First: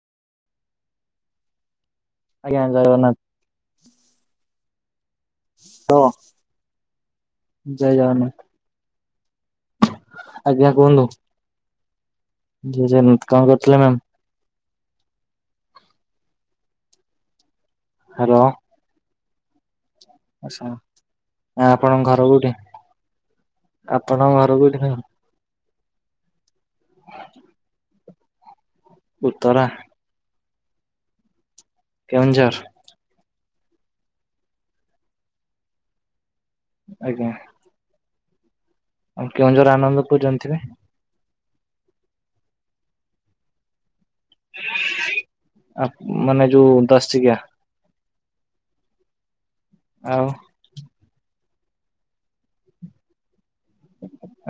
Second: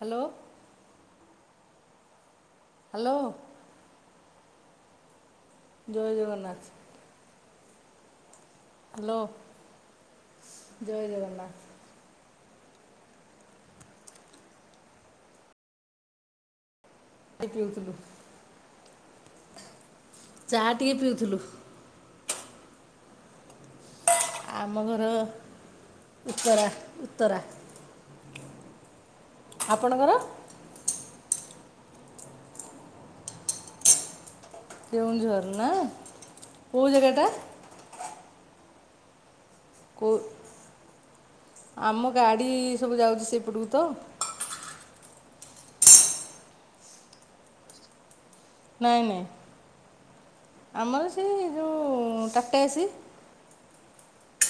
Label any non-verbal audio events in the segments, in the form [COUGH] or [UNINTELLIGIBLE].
Hello. ଆଜ୍ଞା ଜୟ hello Jagannath. Hello ଜୟ ଜଗନ୍ନାଥ। ଜୟ ଜଗନ୍ନାଥ। ହ୍ୟାଲୋ। ଆଜ୍ଞା କୁହନ୍ତୁ ଜୟ ଜଗନାଥ। ଜୟ ଜଗନ୍ନାଥ କଣ କରୁଥିଲେ ମ୍ୟାାମ। ଆପିଉଥିଲୁ। ହ୍ୟାଲୋ। ଆଚ୍ଛା ଚାହା ଟିକେ ପିଉଥିଲୁ ଆପଣଙ୍କ ଘର କୁଉଠି? ଆପଣଙ୍କ ଘର କୁଉଠି? ଉତ୍ତରା ଉତ୍ତରା। ଉତ୍ତରା। ଆପଣଙ୍କର? କେଉଁଝର। କେଉଁଝର ନା କୋଉ ଜାଗାଟା? ଆଜ୍ଞା ଆଉ କେଉଁ ଜୋର ଆନନ୍ଦ କେଉଁ ପୁରୁ ଜାଣିଥିବେ? ଆମ ଗାଡି ସବୁ ଯାଉଛି ସେପଟକୁ ତ। ଆପ୍ ମାନେ ଯୋଉ ଦଶ ଚାକିଆ? ନାଇଁ ନାଇଁ। ଆଉ? ଆମର ସେ ଯେଉଁ ଟାଟା ଏସି।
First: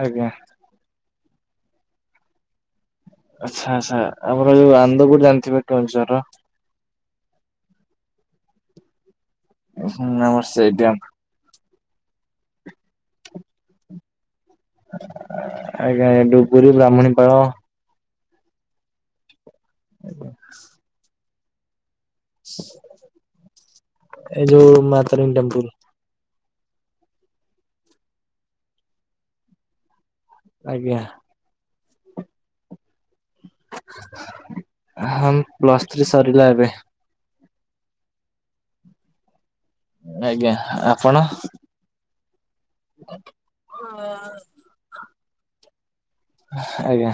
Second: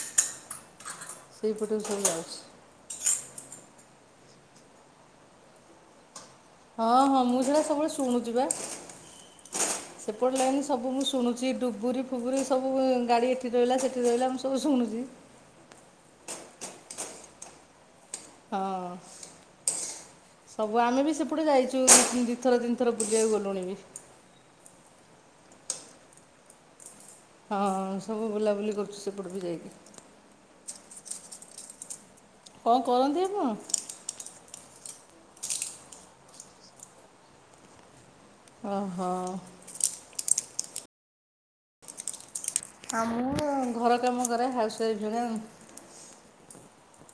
ଆଜ୍ଞା। ସେଇପଟକୁ ସବୁ ଯାଉଛି। ଆଚ୍ଛା ଆଛା ଆମର ଯୋଉ ଆନନ୍ଦ ପୁରୁ ଜାଣିଥିବେ କେଉଁଝର ର? ହଁ ହଁ ମୁଁ ସେଇଟା ସବୁବେଳେ ଶୁଣୁଛି ବା। ହୁଁ ସେପଟେ ଆମର ଲାଇନି ସେଇଠି ସବୁ ମୁଁ ଶୁଣୁଛି। ଡୁବୁରି ଫୁବୁରି ସବୁ ଗାଡି ଏଠି ରହିଲା ସେଠି ରହିଲା ମୁଁ ସବୁ ଶୁଣୁଛି। ଆଜ୍ଞା ଡୁବରିୀ ବ୍ରାହ୍ମଣୀପାଳ। ହଁ ସବୁ ଆମେ ବି ସେପଟେ ଯାଇଛୁ। ଦି ଥର ତିନି ଥର ବୁଲିବାକୁ ଗଲୁଣି ବି। ଏଇ ଯୋଉ ମାାତାରିଣୀ ଟେମ୍ପୁଲୁ। ହଁ ସବୁ ବୁଲାବୁଲି କରୁଛୁ ସେପଟେ କୁ ଯାଇକି। ଆଜ୍ଞା। କଣ କରନ୍ତି ଆପଣ? ହଁ ପ୍ଲସ୍ ଥ୍ରୀ ସରିଲା ଏବେ। ଓହୋ। ଆଜ୍ଞା ଆପଣ? ଆ ମୁଁ ଘର କାମ କରେ ହାଉସୱାଇଫ୍ ଜଣେ। ଆଜ୍ଞା।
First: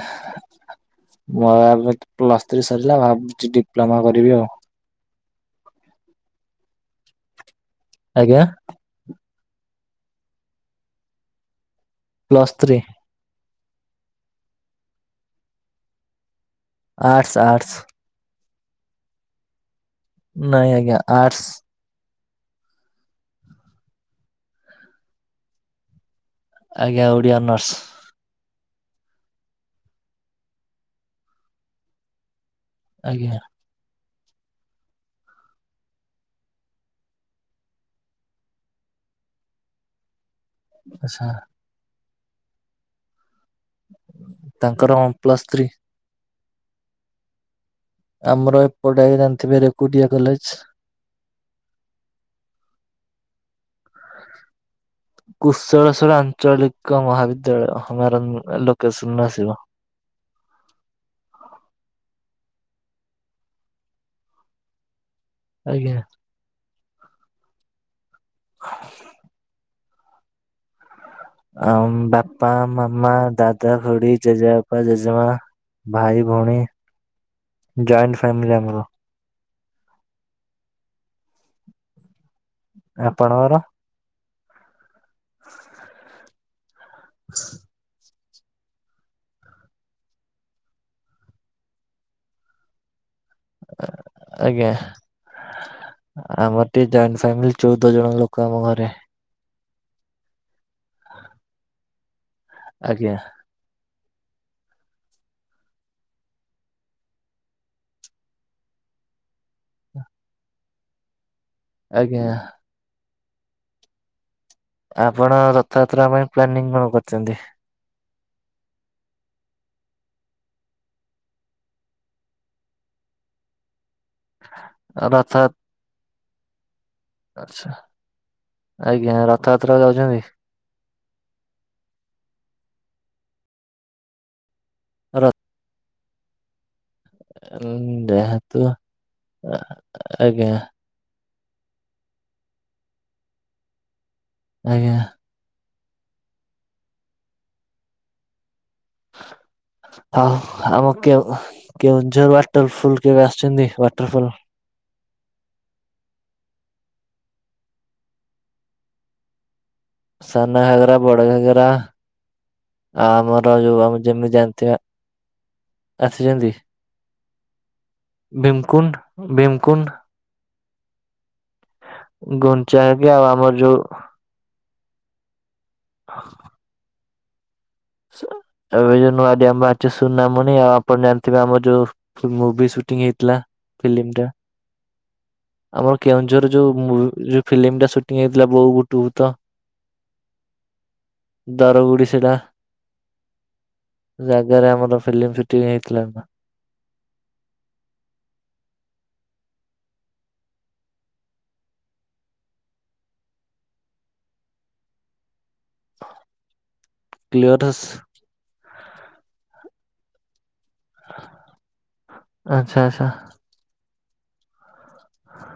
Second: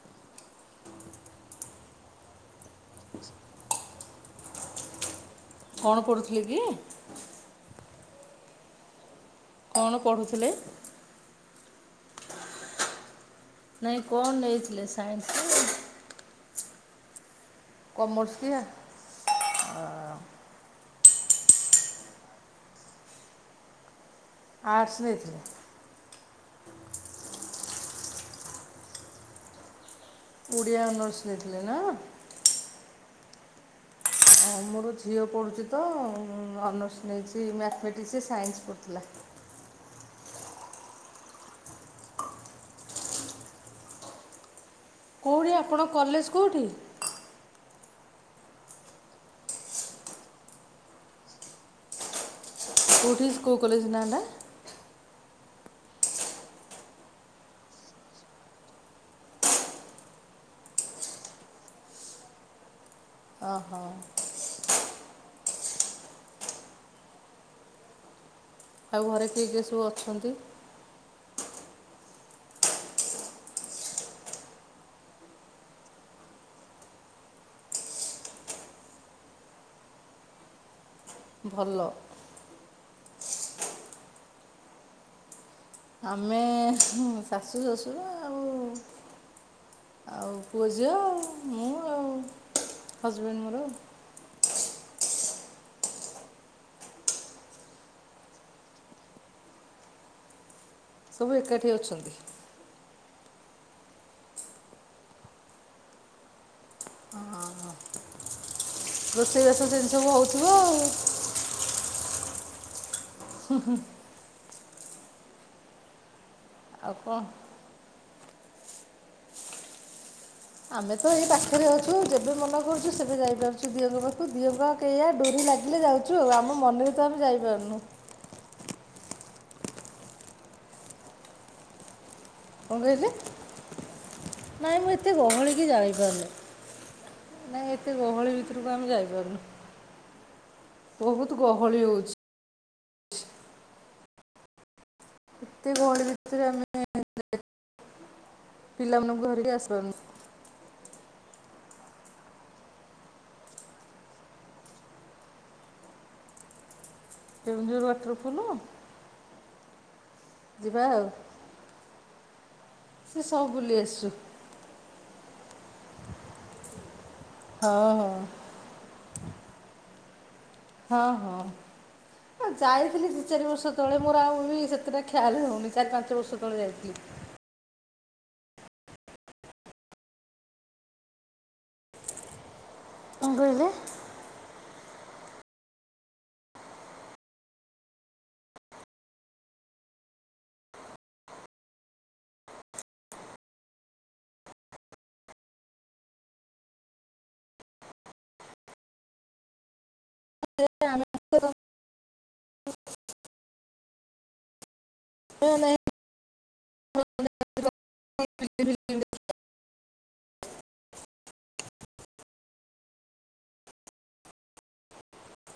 ମୋ ଏ ପ୍ଲସ ଥ୍ରୀ ସରିଲା ଭାବୁଛି ଡିପ୍ଲୋମା କରିବି ଆଉ। କଣ କରୁଥିଲେ କି? ଆଜ୍ଞା। କଣ ପଢୁଥିଲେ? Plus three. ନାଇଁ କଣ ନେଇଥିଲେ ସାଇନ୍ସ ଆର୍ଟ୍ସ ଆର୍ଟ୍ସ। କମର୍ସ କିଆ ଅ ନାଇଁ ଆଜ୍ଞା ଆର୍ଟସ୍। ଆର୍ଟସ୍ ନେଇଥିଲେ? ଆଜ୍ଞା ଓଡ଼ିଆ ଅନର୍ସ। ଓଡ଼ିଆ ଅନର୍ସ ନେଇଥିଲେ ନା? ଆଜ୍ଞା। ହଁ ମୋର ଝିଅ ପଢ଼ୁଛି ତ ଅନର୍ସ ନେଇଛି ମ୍ୟାଥମେଟିକ୍ସ ସାଇନ୍ସ ପଢ଼ୁଥିଲା। ଆଚ୍ଛା। ତାଙ୍କର ପ୍ଲସ୍ କୋଉଠି ଥ୍ରୀ। ଆପଣ କଲେଜ କୋଉଠି? ଆମର ଏପଟେ ଜାଣିଥିବେ ରେକୁଟିଆ କଲେଜ। କୋଉଠି ସ୍କୁ କଲେଜ ନା ଟା? କୁଶେଳେଶ୍ଵଳା ଆଞ୍ଚଳିକ ମହାବିଦ୍ୟାଳୟ ହ ମାରନ୍ ଏ ଲୋକେସନରେ ଆସିବ। ଅ ହ। ଆଜ୍ଞା। ଖଁ ଆଉ ଘରେ କିଏ କିଏ ସବୁ ଅଛନ୍ତି? ଆମ୍ ବାପା ମାମା ଦାଦା ଖୁଡି ଜେଜେବାପା ଜେଜେମା ଭାଇ ଭୋଉଣୀ ଜଏଣ୍ଟ ଫାମିଲି ଆମର। ଭଲ। ଆପଣଙ୍କର [INAUDIBLE] ଆମେ ହୁଁ ଶାଶୁ ଶଶୁର ଆଉ ଆଉ ପୁଅ ଝିଅ ମୁଁ ଆଉ ହଜବେଣ୍ଡ ମୋର। ଆ ଆଜ୍ଞା। ଆ ଆମର ଟିକେ ଜଏଣ୍ଟ ଫ୍ୟାମିଲି ଚୋଉଦ ଜଣ ଲୋକ ଆମ ଘରେ। ସବୁ ଏକାଠି ଅଛନ୍ତି? ଆଜ୍ଞା। ହଁ ହଁ। ରୋଷେଇ ବାସ ସେନ୍ତି ସବୁ ହଉଥିବ ଆଉ। ଆଜ୍ଞା। ହୁଁ ହୁଁ। ଆଉ ଆପଣ ରଥଯାତ୍ରା ପାଇଁ ପ୍ଲାନିଂ କଁ ଆଉ କ'ଣ କରିଚନ୍ତି? ଆମେ ତ ଏଇ ପାଖେରେ ଅଛୁ ଆଉ ଯେବେ ମନ କରୁଛୁ ସେବେ ଯାଇପାରୁଛୁ ଦିଅଁଙ୍କ ପାଖ୍ ତୁ ଦିଅଁ ପା କେଇଆ ରଥ ଡୋରି ଲାଗିଲେ ଯାଉଚୁ ଆଉ ଆମ ମନୁ ଆଚ୍ଛା ଆଜ୍ଞା ରଥଯାତ୍ରାକୁ ଯାଉଛନ୍ତି। କଣ କହିଲେ ନାଇଁ ମୁଁ ଏତେ ର ଗହଳି କିି ଯାଇପାରୁନେଇଁ। ନାଇଁ ଏତେ ଗହଳି ଯେହେତୁ ଭିତରୁକୁ ଆମେ ଯାଇପାରୁନୁ ଆଜ୍ଞା ବୋହୁତୁ ଗହଳି ହଉଛି। ଆଜ୍ଞା। ଏତେ ଗହଳି ଭିତରେ ଆମେ ଏଁ ଏଁ ପିଲାମାନଙ୍କୁ ଧରିକି ଆସିପାରୁନୁ। ହାଉ ହାମ କେଉଁ କେଉଁଝର ୱାଟରଫୁଲ୍ କେବେ ଆସିଛନ୍ତି ୱାଟରଫଲ୍? କେଉଁଝର ୱାଟରଫୁଲୁ ସାନ ଘାଗରା ଆଉ ବଡ଼ ଘାଗରା ଆ ସେ ସବୁ ଆମର ବୁଲି ଯୋଉ ଆମେ ଆସିଛୁ ଯେମିତି ଜାଣିଥିବେ ଆସିଚନ୍ତି। ହଁ ହଁ। ଭୀମକୁଣ୍ଡ ଭୀମକୁଣ୍ଡ। ହଁ ହଁ ଗୁଣ୍ଡିଚାଘାଗି ଯାଇଥିଲି ଦି ଆଉ ଚାରି ଆମର ବର୍ଷ ଯୋଉ ତଳେ ମୋର ଆଉ ବି ସେତେଟା ଖ୍ୟାଲ ହଉନି। ଚାରି ପାଞ୍ଚ ବର୍ଷ ତଳେ ଯାଇଥିଲି। ଏବେ ଯୋଉ ନୂଆ ଡିଆମ୍ ଅଛି ସୁନାମଣି ଆଉ ଆପଣ ଜାଣିଥିବେ ଆମର ଯୋଉ ମୁଭି ସୁଟିଂ କଣ ହେଇଥିଲା କହିଲେ ଫିଲ୍ମ ଟା। ଆମର କେଉଁଝର ଯୋଉ ମୁଁଉ ଯୋଉ ଫିଲ୍ମ ଟା ସୁଟିଂ ହେଇଥିଲା ବୋଉ ଗୁଟୁ ବୁତ। [INAUDIBLE] ଦରବୁଢୀ ସେଇଟା। ଜାଗାରେ ଆମର ଫିଲ୍ମିମ୍ ସୁଟିଂ ହେଇଥିଲା ନାଁ। [UNINTELLIGIBLE] ଏ ନାଇଁ କ୍ଲିୟରସ୍ ଫିଲ୍ମ ଫିଲ୍ମ ଆଛା ଆଛା। ହଁ।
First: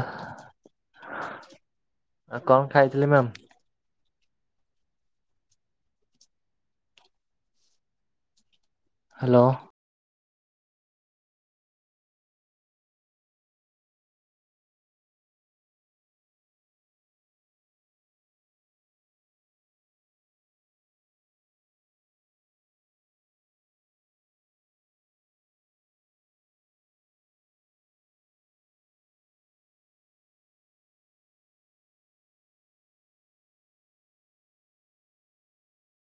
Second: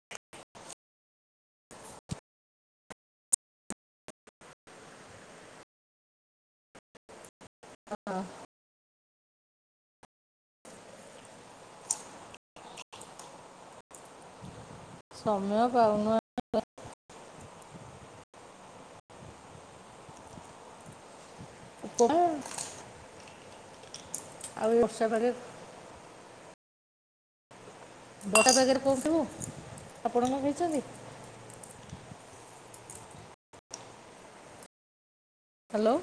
ଆଉ କଣ ଖାଇଥିଲି ମ୍ୟାମ? ହଁଁ। ହାଲୋ। ସମୟ ପାଉ [INAUDIBLE] ଆଉ ଏ ବର୍ଷାରେ ବର୍ଷା ପାଗରେ କୋଉଠିବୁ ଆପଣ କଣ ଖାଇଛନ୍ତି? ହାଲୋ।